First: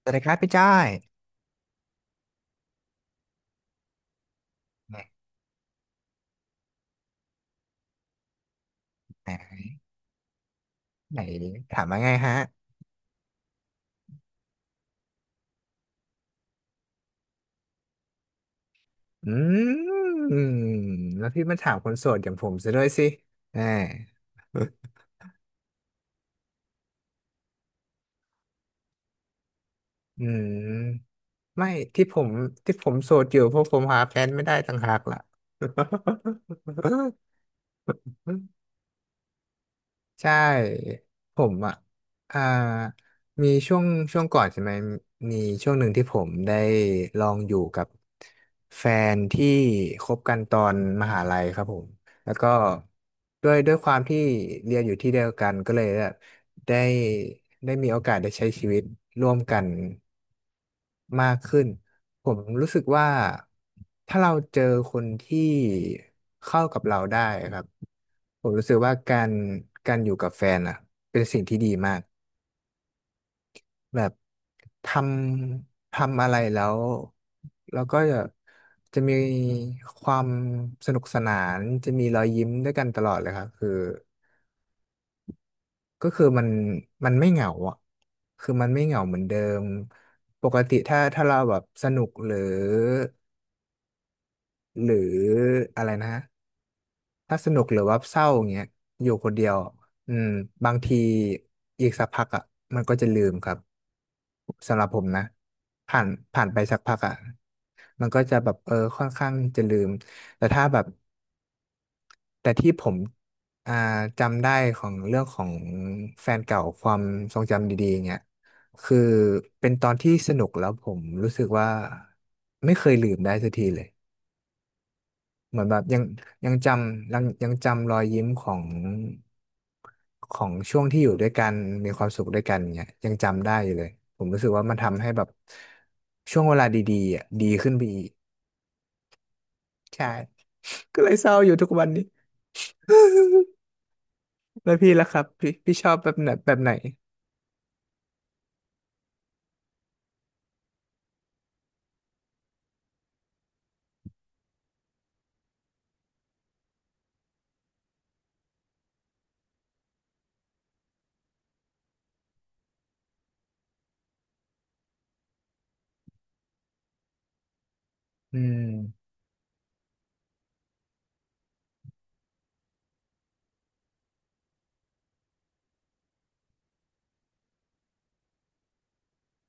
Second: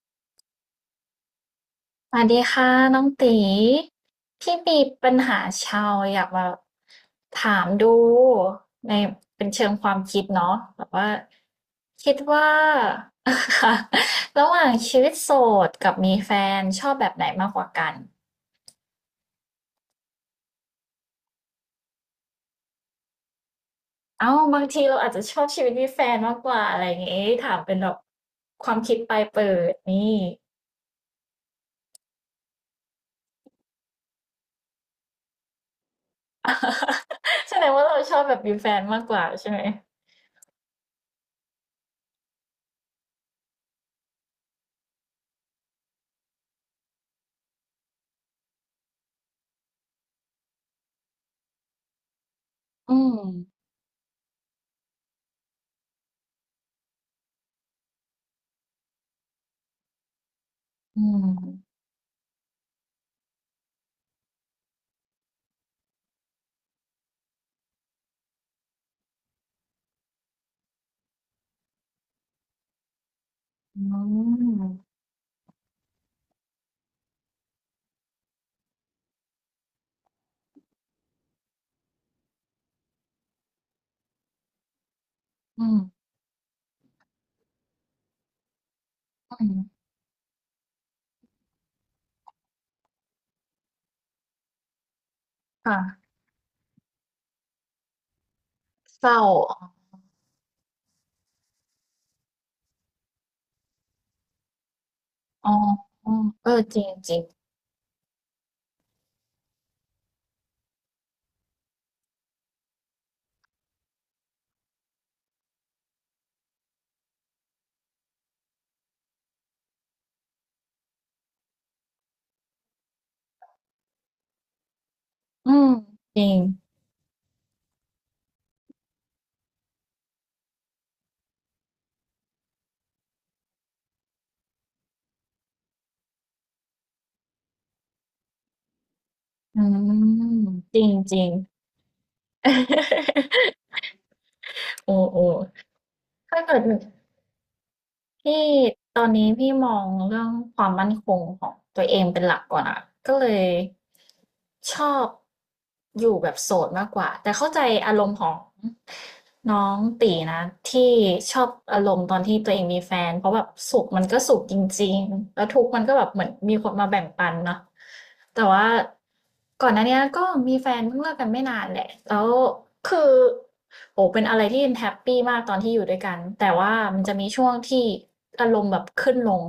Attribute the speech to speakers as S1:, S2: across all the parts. S1: สวัสดีครับพี่จ้อย
S2: สวัสดีค่ะน้องตีพี่มี
S1: ไหน
S2: ปัญหาชาวอยากมาถามดูในเป็นเชิ
S1: ไหน
S2: งความคิดเนาะแบบว่า
S1: ถามว่าไง
S2: คิด
S1: ฮะ
S2: ว่า ค่ะระหว่างชีวิตโสดกับมีแฟนชอบแบบไหนมากกว่ากัน
S1: อืม แล้วพี่มาถามคนโสดอย่างผมซะด้วยสิแหม
S2: เอ้าบางทีเราอาจจะชอบชีวิตมีแฟนมากกว่าอะไรอย่างงี้ถามเป็นแบบความคิดปลายเปิดนี่
S1: อืมไม่ที่ผมที่ผมโสดอยู่เพราะผมหาแฟนไม่ได้ต่างหากล่ะ
S2: แสดงว่าเราชอบแบบ มีแฟนมากกว่าใช่ไหม
S1: ใช่ผมอ่ะอ่ามีช่วงช่วงก่อนใช่ไหม มีช่วงหนึ่งที่ผมได้ลองอยู่กับแฟนที่คบกันตอนมหาลัยครับผม แล้วก็
S2: อืม
S1: ด้วยความที่เรียนอยู่ที่เดียวกันก็เลยแบบได้ได้มีโอกาสได้ใช้ชีวิตร่วมกัน
S2: อื
S1: มากขึ้น
S2: ม
S1: ผมรู้สึกว่าถ้าเราเจอคนที่เข้ากับเราได้ครับผมรู้สึกว่าการอยู่กับแฟนอ่ะเป็นสิ่งที่ดีมาก
S2: อื
S1: แบบท
S2: ม
S1: ทำอะไรแล้วแล้วก็จะมีความสนุกสนานจะมีรอยยิ้มด้วยกันตลอดเลยครับคือ
S2: อื
S1: ก็
S2: ม
S1: คือมันไม่เหงาอ่ะคือมันไม่เหงาเหมือนเดิ
S2: อืม
S1: มปกติถ้าเราแบบสนุกหรือหรืออะไร
S2: ค่ะ
S1: นะ ถ้าสนุกหรือว่าเศร้าอย่างเงี้ยอ
S2: เศ
S1: ยู่
S2: ร้า
S1: คนเดียวอืมบางทีอีกสักพักอ่ะมันก็จะลืมครับสำหรับผมนะ
S2: อ๋อ
S1: ผ่าน
S2: อ๋อ
S1: ผ่า
S2: เอ
S1: น
S2: อ
S1: ไปสั
S2: จ
S1: ก
S2: ริง
S1: พัก
S2: จ
S1: อ่ะ
S2: ริง
S1: มันก็จะแบบเออค่อนข้างจะลืมแต่ถ้าแบบแต่ที่ผมอ่าจำได้ของเรื่องของแฟนเก่าความทรงจำดีๆเงี้ยคือเป็นตอนที่สนุกแล้วผมรู้สึกว่าไม่เคยลืมได้สักทีเลย
S2: อื
S1: เหมือน
S2: ม
S1: แบบยัง
S2: จริง
S1: ยังจำรอยยิ้มของของช่วงที่อยู่ด้วยกันมีความสุขด้วยกันเนี่ยยังจำได้อยู่เลยผมรู้สึกว่ามันทำให้แบบช่วงเวลาดีๆอ่ะดีขึ้นไปอีก
S2: อื
S1: ใช่
S2: มจริง
S1: ก็เล
S2: จ
S1: ย
S2: ริ
S1: เศ
S2: ง
S1: ร้าอยู่ทุกวันนี้แล้วพี่
S2: โอ้
S1: ล่ะครั
S2: โอ้
S1: บพี่ชอบแบบไหน
S2: ถ้า
S1: แบ
S2: เกิ
S1: บ
S2: ด
S1: ไหน
S2: พี่ตอนนี้พี่มองเรื่องความมั่นคงของตัวเองเป็นหลักก่อนอะก็เลย ชอบอยู่แบบโสดมากกว่าแต่เข้าใจอารมณ์ของน้องตีนะที่ชอบอารมณ์ตอนที่ตัวเองมีแฟนเพราะแบบสุขมันก็สุขจริงๆแล้วทุกข์มันก็แบบเหมือนมีคนมาแบ่งปันเนาะ
S1: อื
S2: แต่
S1: ม
S2: ว่าก่อนหน้าเนี้ยก็มีแฟนเพิ่งเลิกกันไม่นานแหละแล้วคือ โอ้เป็นอะไรที่แฮปปี้มากตอนที่อยู่ด้วยกัน แต่ว่ามันจะมีช่วงที่อารมณ์แบบขึ้นลง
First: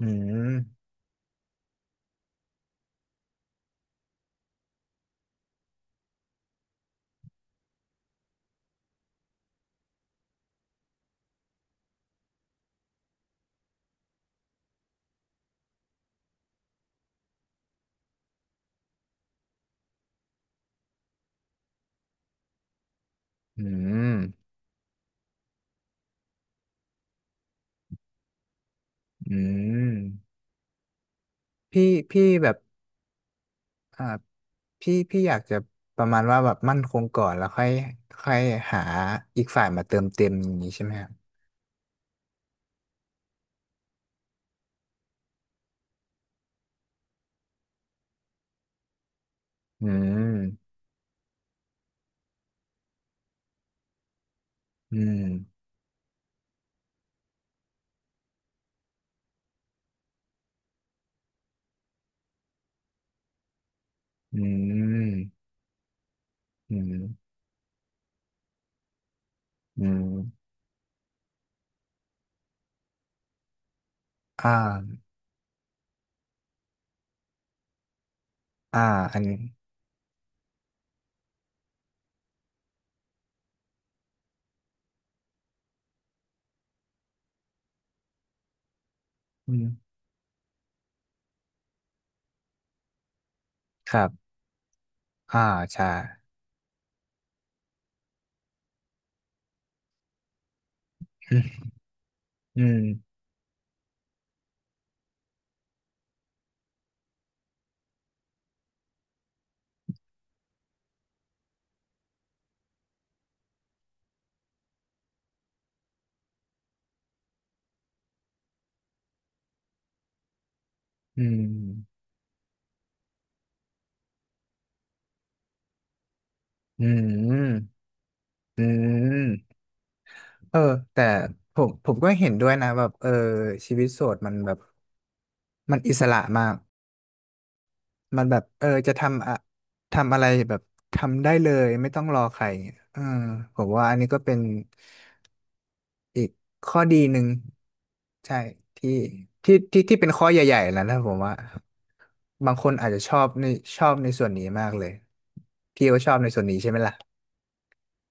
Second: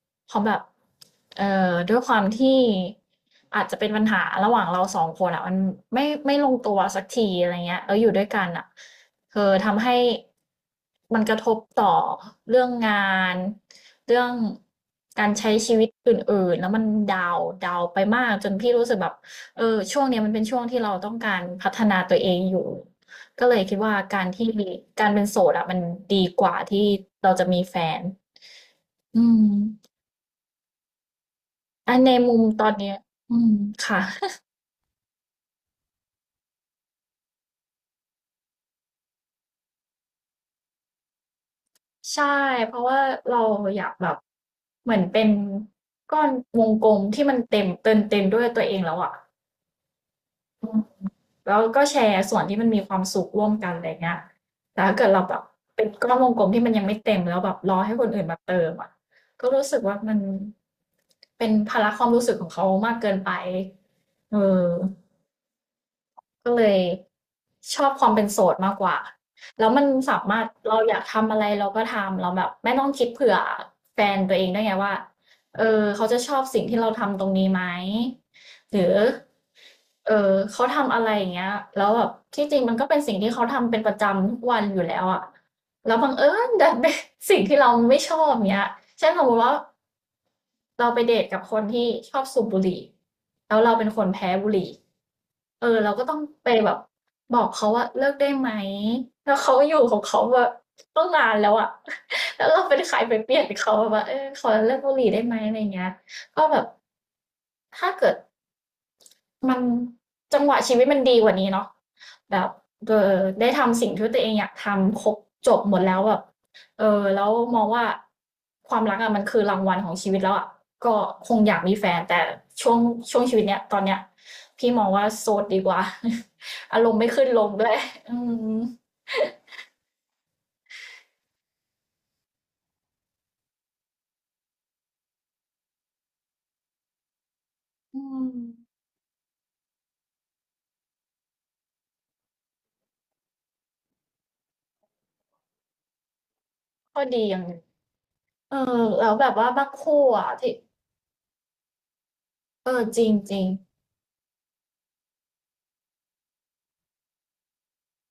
S1: อื
S2: เพราะแบบ
S1: ม
S2: เอ่ด้วยความที่อาจจะเป็นปัญหาระหว่างเราสองคนอะมันไม่ลงตัวสักทีอะไรเงี้ยแล้วอยู่ด้วยกันอะเออทำให้มันกระทบต่อเรื่องงานเรื่องการใช้ชีวิตอื่นๆแล้วมันดาวดาวไปมากจนพี่รู้สึกแบบเออช่วงเนี้ยมันเป็นช่วงที่เราต้องการพัฒนาตัวเองอยู่ ก็เลย
S1: อื
S2: คิดว่า
S1: ม
S2: การเป็นโสดอะมันดีกว่าที่เราจะมีแฟน อื
S1: อื
S2: ม
S1: มพี่
S2: อันใน
S1: พี่
S2: มุม
S1: แบบ
S2: ตอนเนี้ยอืมค่ะ
S1: อ่าพี่อยากจะประมาณว่าแบบมั่นคงก่อนแล้วค่อยค่อยหาอีกฝ่ายมาเติมเต็มอย่างนี้ใช่ไหมครับ
S2: ใช่เพราะว่าเราอยากแบบเหมือนเป็นก้อนวงกลมที่มันเต็มด้วยตัวเองแล้วอะ
S1: อื
S2: อื
S1: ม
S2: มแล้วก็แชร์ส่วนที่มันมีความสุขร่วมกันอะไรเงี้ยแต่ถ้า
S1: อื
S2: เกิด
S1: ม
S2: เราแบบเป็นก้อนวงกลมที่มันยังไม่เต็มแล้วแบบรอให้คนอื่นมาเติมอะก็รู้สึกว่ามันเป็นภาระความรู้สึกของเขามากเกินไปเอ
S1: อื
S2: อ
S1: ม
S2: ก็เล
S1: อื
S2: ย
S1: ม
S2: ชอบความเป็นโสดมากกว่า แล้ว
S1: อื
S2: มัน
S1: ม
S2: สามารถเราอยากทำอะไรเราก็ทำเราแบบไม่ต้องคิดเผื่อแฟนตัวเอ
S1: อ่
S2: งด้วยไงว่า
S1: า
S2: เออเขาจะชอบสิ่งที่เราทำตรงนี้ไหมห
S1: อ่า
S2: รือ
S1: อันนี้
S2: เออเขาทำอะไรอย่างเงี้ยแล้วแบบที่จริงมันก็เป็นสิ่งที่เขาทำเป็นประจำทุกวันอยู่แล้วอะแล้วบังเอิญดันเป็น สิ่งที่เราไม่ชอบเงี้ยเช่นสมมติ
S1: อื
S2: ว่า
S1: ม
S2: เราไปเดทกับคนที่ชอบสูบบุหรี่แล้วเราเป็น
S1: ค
S2: ค
S1: รั
S2: นแพ้
S1: บ
S2: บุหรี่
S1: อ่า
S2: เออ
S1: ใช่
S2: เราก็ต้องไปแบบบอกเขาว่าเลิกได้ไหมแล้วเขาอยู่ของเขาแบบตั้งนานแล้วอะ แล้ว
S1: อื
S2: เรา
S1: ม
S2: เป็นใครไปเปลี่ยนเขาแบบว่าเออขอเลิกบุหรี่ได้ไหมอะไรอย่างเงี้ยก็แบบถ้าเกิด มันจังหวะชีวิตมันดีกว่านี้เนาะแบบเออได้ทำสิ่งที่ตัวเองอยากทำครบจบหมดแล้วแบบเออแล้วมองว่าความรักอะมันคือรางวัลของชีวิตแล้วอะก็
S1: อื
S2: คง
S1: ม
S2: อยากมีแฟนแต่ช่วงช่วงชีวิตเนี้ยตอนเนี้ยพี่มองว่าโสดดีกว่า อา
S1: อื
S2: รมณ์ไม่ขึ้นลงด้
S1: ม
S2: วยอืม
S1: อืมเออแต่ผมก็เห็นด้วยนะแบบเออชีวิตโสดมันแบบมันอิสระมาก
S2: อื
S1: มัน
S2: ม
S1: แบบเออจะทำอะไรแบบทำได้เลยไม่ต้องรอใครเออผมว่าอันนี้ก็เป็นอีกข้อดี
S2: ก็
S1: หนึ่
S2: ดี
S1: ง
S2: อย่างหนึง
S1: ใช่
S2: เออ
S1: ที่
S2: แล้วแบบว่า
S1: ที่
S2: บาง
S1: ที่
S2: คู่
S1: ที่เป็นข้อ
S2: อ่ะ
S1: ให
S2: ที่
S1: ญ่ๆแล้วนะผมว่าบางค
S2: เอ
S1: น
S2: อ
S1: อาจจะ
S2: จริ
S1: ช
S2: ง
S1: อบ
S2: จริ
S1: ใน
S2: ง
S1: ชอบในส่วนนี้มากเลยพี่ก็ชอบในส่วนนี้ใช่ไหมล่ะ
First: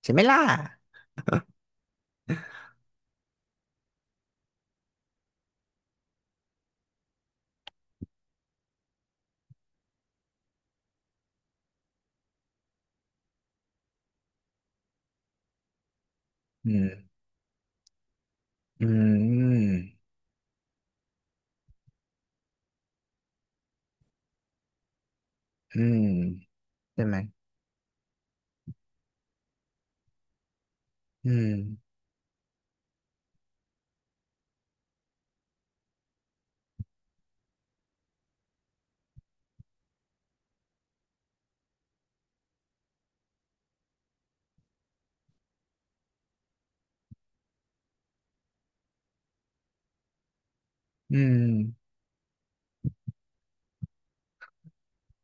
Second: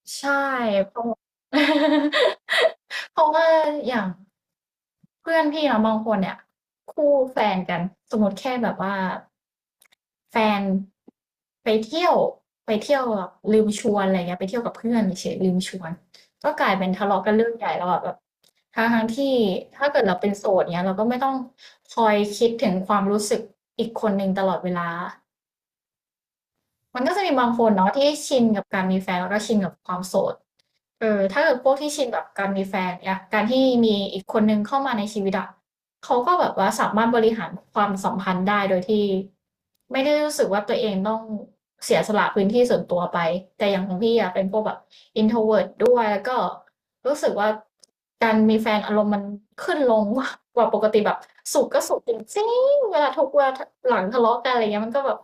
S1: ใช่ไหม
S2: ใช่
S1: ล่ะ
S2: เพราะ เพราะว่าอย่าง เพื่อนพี่เนาะบางคนเนี่ยคู่แฟนกันสมมติแค่แบบว่าแฟนไปเที่ยวไปเที่ยวแบบลืมชวนอะไรเงี้ยไปเที่ยวกับเพื่อนเฉยๆลืมชวนก็ก
S1: อื
S2: ลายเป็นทะ
S1: ม
S2: เลาะกันเรื่องใหญ่แล้วอะแบบทั้
S1: อื
S2: งทที่
S1: ม
S2: ถ้าเกิดเราเป็นโสดเนี้ยเราก็ไม่ต้องคอยคิดถึงความรู้สึกอีกคนหนึ่งตลอดเวลา
S1: อืม
S2: มั
S1: ใช่
S2: นก็
S1: ไหม
S2: จะมีบางคนเนาะที่ชินกับการมีแฟนแล้วก็ชินกับความโสดเออ
S1: อื
S2: ถ้า
S1: ม
S2: เกิดพวกที่ชินกับการมีแฟนเนี่ยการที่มีอีกคนนึงเข้ามาในชีวิตอะเขาก็แบบว่าสามารถบริหารความสัมพันธ์ได้โดยที่ไม่ได้รู้สึกว่าตัวเองต้องเสียสละพื้นที่ส่วนตัวไปแต่อย่างของพี่อะเป็นพวกแบบ introvert ด้วยแล้วก็รู้สึกว่าการมีแฟนอารมณ์มันขึ้นลง กว่าปกติแบ
S1: อื
S2: บ
S1: ม
S2: สุข จริงเวลาทุกเวลาหลังทะเลาะกันอะไรเงี้ยมันก็แบบ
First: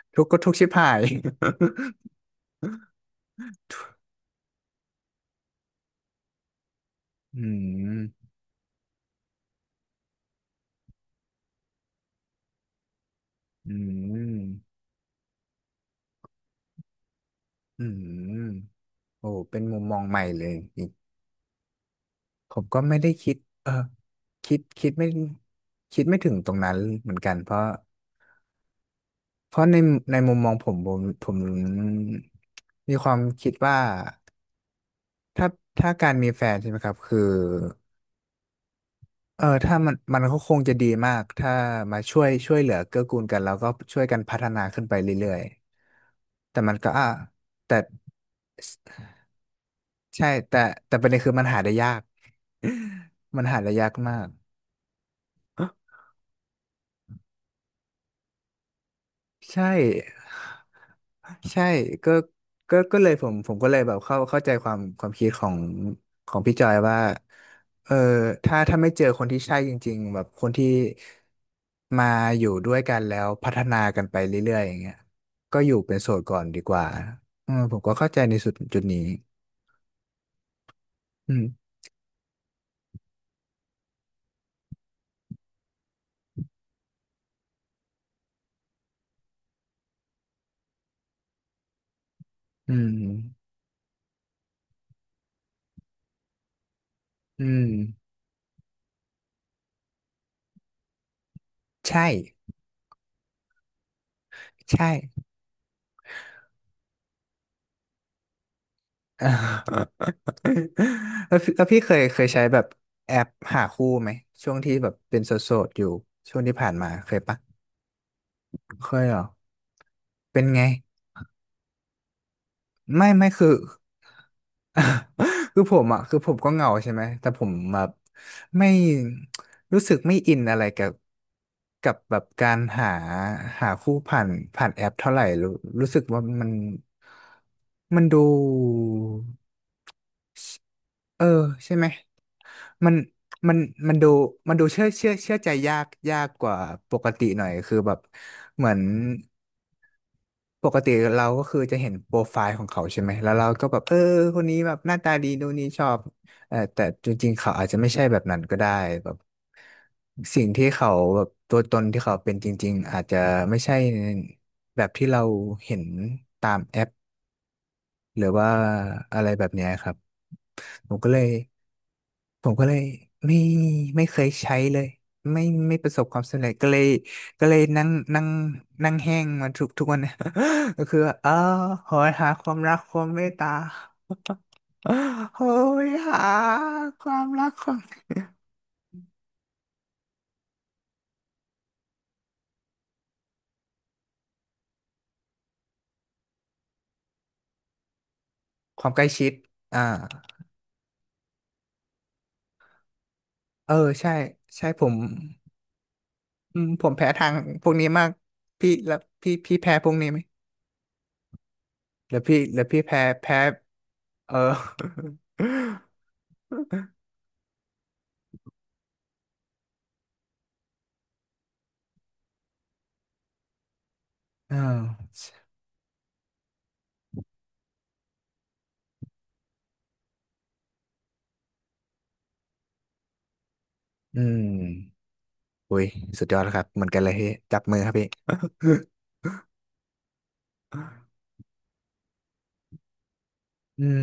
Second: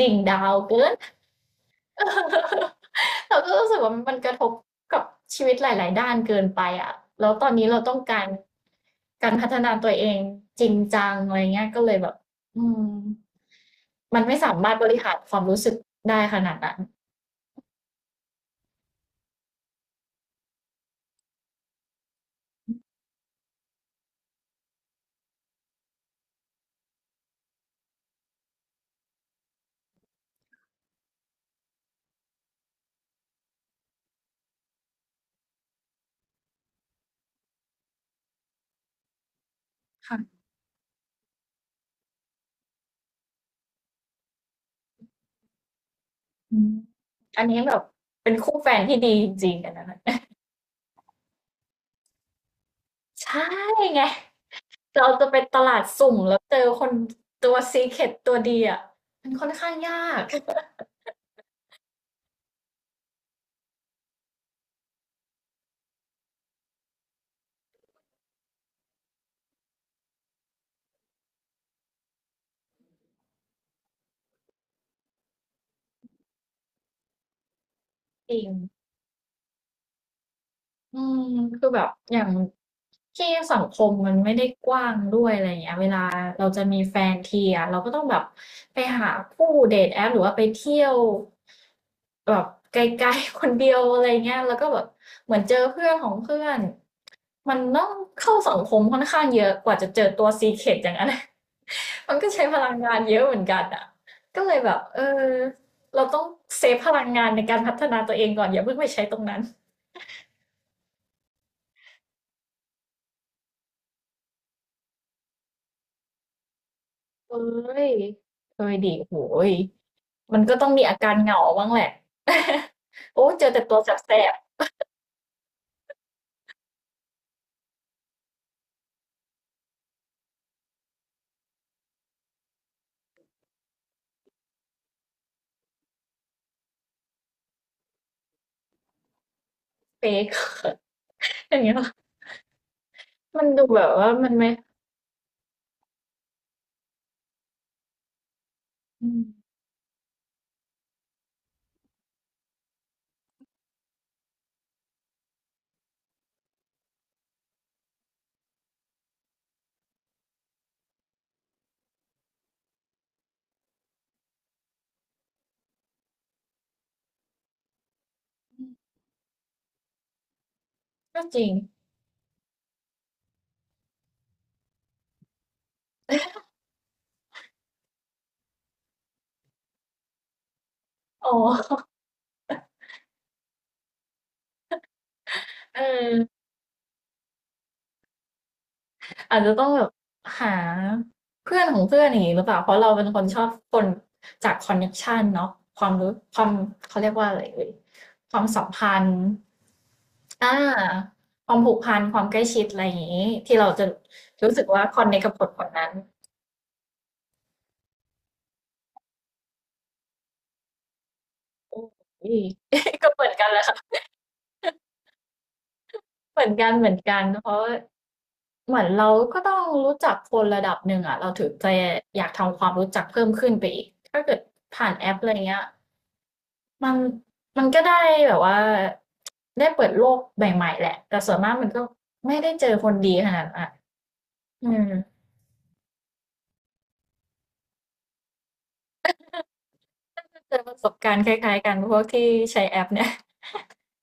S2: ดิ่ง
S1: ทุกข์ก็
S2: ดา
S1: ทุ
S2: ว
S1: กข์ชิบ
S2: เกิ
S1: หา
S2: น
S1: ย
S2: เราก็รู้สึกว่ามันกระทบกับชีวิตหลายๆด้านเกินไปอ่ะแล้ว
S1: อื
S2: ตอนนี้เราต้องกา
S1: ม
S2: รการพัฒนาตัวเองจริงจังอะไรเงี้ยก็เลยแบบอืม
S1: อื
S2: มันไม่สามาร
S1: ม
S2: ถบริหารความรู้สึกได้ขนาดนั้น
S1: อืม โอ้เป็นมุมมองใหม่เลยอีกผมก็ไม่ได้คิดเออคิดคิดไม่คิดไม่ถึงตรงนั้นเหมือนกัน เพราะเพราะในในมุมมองผม มีความคิดว่าถ้าถ้าการมีแฟนใช่ไหมครับ คือเออถ้ามันมัน
S2: ค่ะ
S1: ก็คงจะดีมาก ถ้ามาช่วยเหลือเกื้อกูลกันแล้วก็ช่วยกันพัฒนาขึ้นไปเรื่อยๆ
S2: อื
S1: แต่
S2: ม
S1: มันก็อ่ะ
S2: อันนี้แบ
S1: แต่
S2: บเป็นคู่แฟนที่ดีจริงๆกันนะ
S1: ใช่แต่แต่ประเด็นคือมันหาได้ยาก
S2: ใช่
S1: มันหาได้ยาก
S2: ไง
S1: มาก
S2: เราจะไปตลาดสุ่มแล้วเจอคนตัว Secret ตัวดีอ่ะมันค่อน
S1: ใช่
S2: ข้างยาก
S1: ใช่ก็ก็เลยผมก็เลยแบบเข้าใจความคิดของของพี่จอยว่าเออถ้าถ้าไม่เจอคนที่ใช่จริงๆแบบคนที่มาอยู่ด้วยกันแล้วพัฒนากันไปเรื่อยๆอย่างเงี้ยก็อยู่เป็นโสดก่อนดีกว่าอืมผมก็เข้าใจ
S2: จ
S1: ใน
S2: ริ
S1: สุ
S2: ง
S1: ดจุดนี้
S2: อืม
S1: อืม
S2: คือแบบอย่างที่สังคมมันไม่ได้กว้างด้วยอะไรอย่างเงี้ยเวลาเราจะมีแฟนทีอ่ะเราก็ต้องแบบไปหาคู่เดทแอปหรือว่าไปเที่ยวแบบ
S1: อื
S2: ไก
S1: ม
S2: ลๆ คนเดียวอะไรเงี้ยแล้วก็แบบเหมือนเจอเพื่อนของเพื่อน
S1: อื
S2: มัน
S1: ม
S2: ต้องเข้าสังคมค่อนข้างเยอะกว่าจะเจอตัว Secret อย่างนั้น
S1: ใช่
S2: มันก็ใช้พลังงานเยอะเหมือนกันอ่ะก็เลยแบ
S1: ใ
S2: บเออ
S1: ช่
S2: เราต้องเซฟพลังงานในการพัฒนาตัวเองก่อนอย่าเพิ่งไปใช้ตรงนั้น
S1: แล้วพี่แล้วพี่เคยใช้แบบแอปหาคู่ไหมช่วงที่แบบเป็นโสดๆอยู่ช่วงที่ผ่านมาเคยปะ
S2: เอ้ยเอ้ย
S1: เค
S2: ดิ
S1: ยเห
S2: โห
S1: รอ
S2: ยมั
S1: เป็
S2: น
S1: น
S2: ก็
S1: ไง
S2: ต้องมีอาการเหงาบ้างแหละ
S1: ไม่
S2: โอ้
S1: ไม่
S2: เจอ
S1: คือ
S2: แต่ตัวแสบ
S1: คือผมอ่ะคือผมก็เหงาใช่ไหมแต่ผมแบบไม่รู้สึกไม่อินอะไรกับกับแบบการหาคู่ผ่านผ่านแอปเท่าไหร่รู้สึกว่ามันมันดู
S2: ๆเฟก
S1: เออ
S2: อย่างเงี้
S1: ใช่
S2: ย
S1: ไหม มัน
S2: มัน
S1: มัน
S2: ดูแบบ
S1: มัน
S2: ว่ามันไม่
S1: มันดูเชื่อใจยากกว่าปกติหน่อยคือแบบเหมือน
S2: อืม
S1: ปกติเราก็คือจะเห็นโปรไฟล์ของเขาใช่ไหมแล้วเราก็แบบเออคนนี้แบบหน้าตาดีดูนนี้ชอบเออแต่จริงๆเขาอาจจะไม่ใช่แบบนั้นก็ได้แบบสิ่งที่เขาแบบตัวตนที่เขาเป็นจริงๆอาจจะไม่ใช่แบบที่เราเห็นตามแอปหรือว่าอะไรแบบเนี้ยครับผมก็เล
S2: ก็
S1: ย
S2: จริง
S1: ผมก็เลยไม่ไม่เคยใช้เลยไม่ไม่ประสบความสำเร็จก็เลยก็เลยนั่งนั่งนั่งแห้งมาทุกทุกวันนะ ก็คือว่าเอ
S2: อ๋
S1: อ
S2: อ
S1: หอยหาความรักความเมตตา โห
S2: เ
S1: ยหา
S2: ออ
S1: ความรักความ
S2: อาจจะต้องแบบหาเพื่อนของเพื่อนอย่างนี้หรือเปล่าเพราะเราเป็นคนชอบคนจากคอนเนคชันเนาะความรู้ความเขาเรียกว่าอะไรเอ่ยความสัม
S1: ควา
S2: พั
S1: มใกล้
S2: นธ์
S1: ชิดอ่า
S2: อ่าความผูกพันความใกล้ชิดอะไรอย่างงี้ที่เรา
S1: เออ
S2: จะ
S1: ใช่
S2: รู้สึ
S1: ใช่
S2: ก
S1: ผ
S2: ว่า
S1: ม
S2: คอนเนคกับคนคนนั้น
S1: อืมผมแพ้ทางพวกนี้มากพี่แล้วพี่แพ้พวกนี้ไหม
S2: โอ้
S1: แล้วพี่
S2: ย
S1: แล้วพี่แพ้
S2: ก็เหมือน
S1: แพ้
S2: กันแหละค่ะ
S1: เออ
S2: เหมือนกันเหมือนกันเพราะเหมือนเราก็ต้องรู้จักคนระดับหนึ่งอ่ะเราถึงจะอยากทำความรู้จักเพิ่มขึ้นไปอีกถ้าเกิด
S1: อ่
S2: ผ่านแอป
S1: า
S2: อะไรเงี้ย มันมันก็ได้แบบว่าได้เปิดโลกใหม่ๆแหละแต่ส่วนมากมันก็ไม่ได้เจอคนดีขนาดนั้นอะ
S1: อืม
S2: อืม
S1: อุ้ยสุดยอดแล้วครับเหมือนกันเลยพี่จับมือครับพี่
S2: ก็เจอประสบการณ์คล้ายๆกันพวกที่ใช้แอปเนี่ย
S1: อืม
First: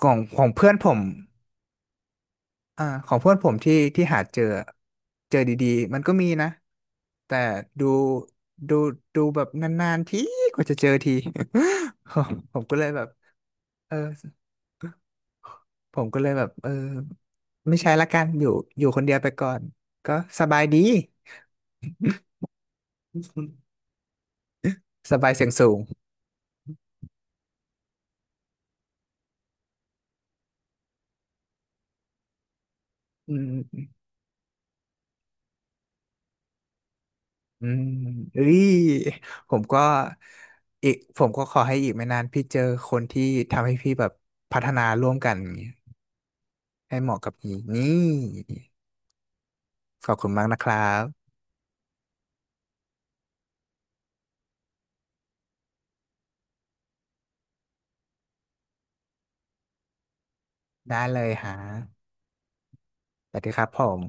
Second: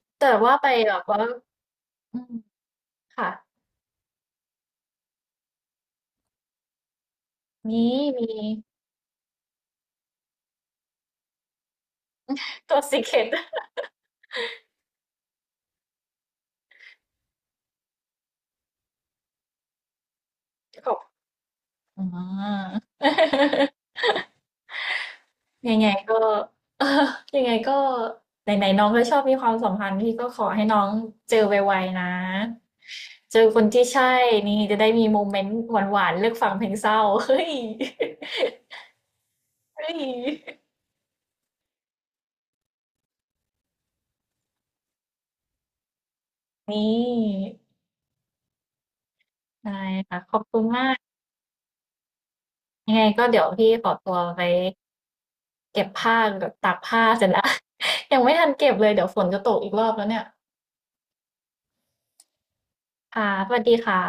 S1: ของ
S2: แต่
S1: ของ
S2: ว่าไป
S1: เพื่อนผ
S2: แบ
S1: ม
S2: บว่าอืม
S1: อ่าของ
S2: ค่ะ
S1: เพื่อนผมที่ที่หาเจอเจอดีๆมันก็มีนะแต่ดู
S2: มีมี
S1: ดูดูแบบนานๆทีกว่าจะเจอที ผมก็
S2: ตัว
S1: เลยแบบ
S2: Secret
S1: เออผมก็เลยแบบเออไม่ใช้ละกันอยู่คนเดียวไปก่อนก็สบายดี
S2: ขอบอ่า
S1: สบายเสียงสู
S2: ยั
S1: ง
S2: งไงก็ เออยังไงก็ไหนๆน้องก็ชอบมีความสัมพันธ์พี่ก็ขอให้น้องเจอไวๆนะเจ
S1: อื
S2: อ
S1: ม
S2: คนที่ใช่นี่จะได้มีโมเมนต์หวานๆเลือกฟังเพลงเศร้า เฮ้ย
S1: อืมเอ้ยผมก็
S2: เฮ้ย
S1: อีกผมก็ขอให้อีกไม่นานพี่เจอคนที่ทำให้พี่แบบพัฒนาร่วมกันอย่างเงี้ย
S2: นี่
S1: ให้เหมาะกับพี่นี่
S2: ได้
S1: ขอบ
S2: ค่ะ
S1: คุณ
S2: ขอบ
S1: มากนะ
S2: คุณ
S1: ครั
S2: มาก
S1: บ
S2: ยังไงก็เดี๋ยวพี่ขอตัวไปเก็บผ้ากับตากผ้าเสร็จแล้ว ยังไม่ทันเก็บเลยเดี๋ยวฝนจะตกอีกรอบแล้วเนี่ย
S1: ได้เลยฮะ
S2: ค่ะ
S1: สวัส
S2: ส
S1: ดีค
S2: วัส
S1: รับ
S2: ดี
S1: ผ
S2: ค่ะ
S1: ม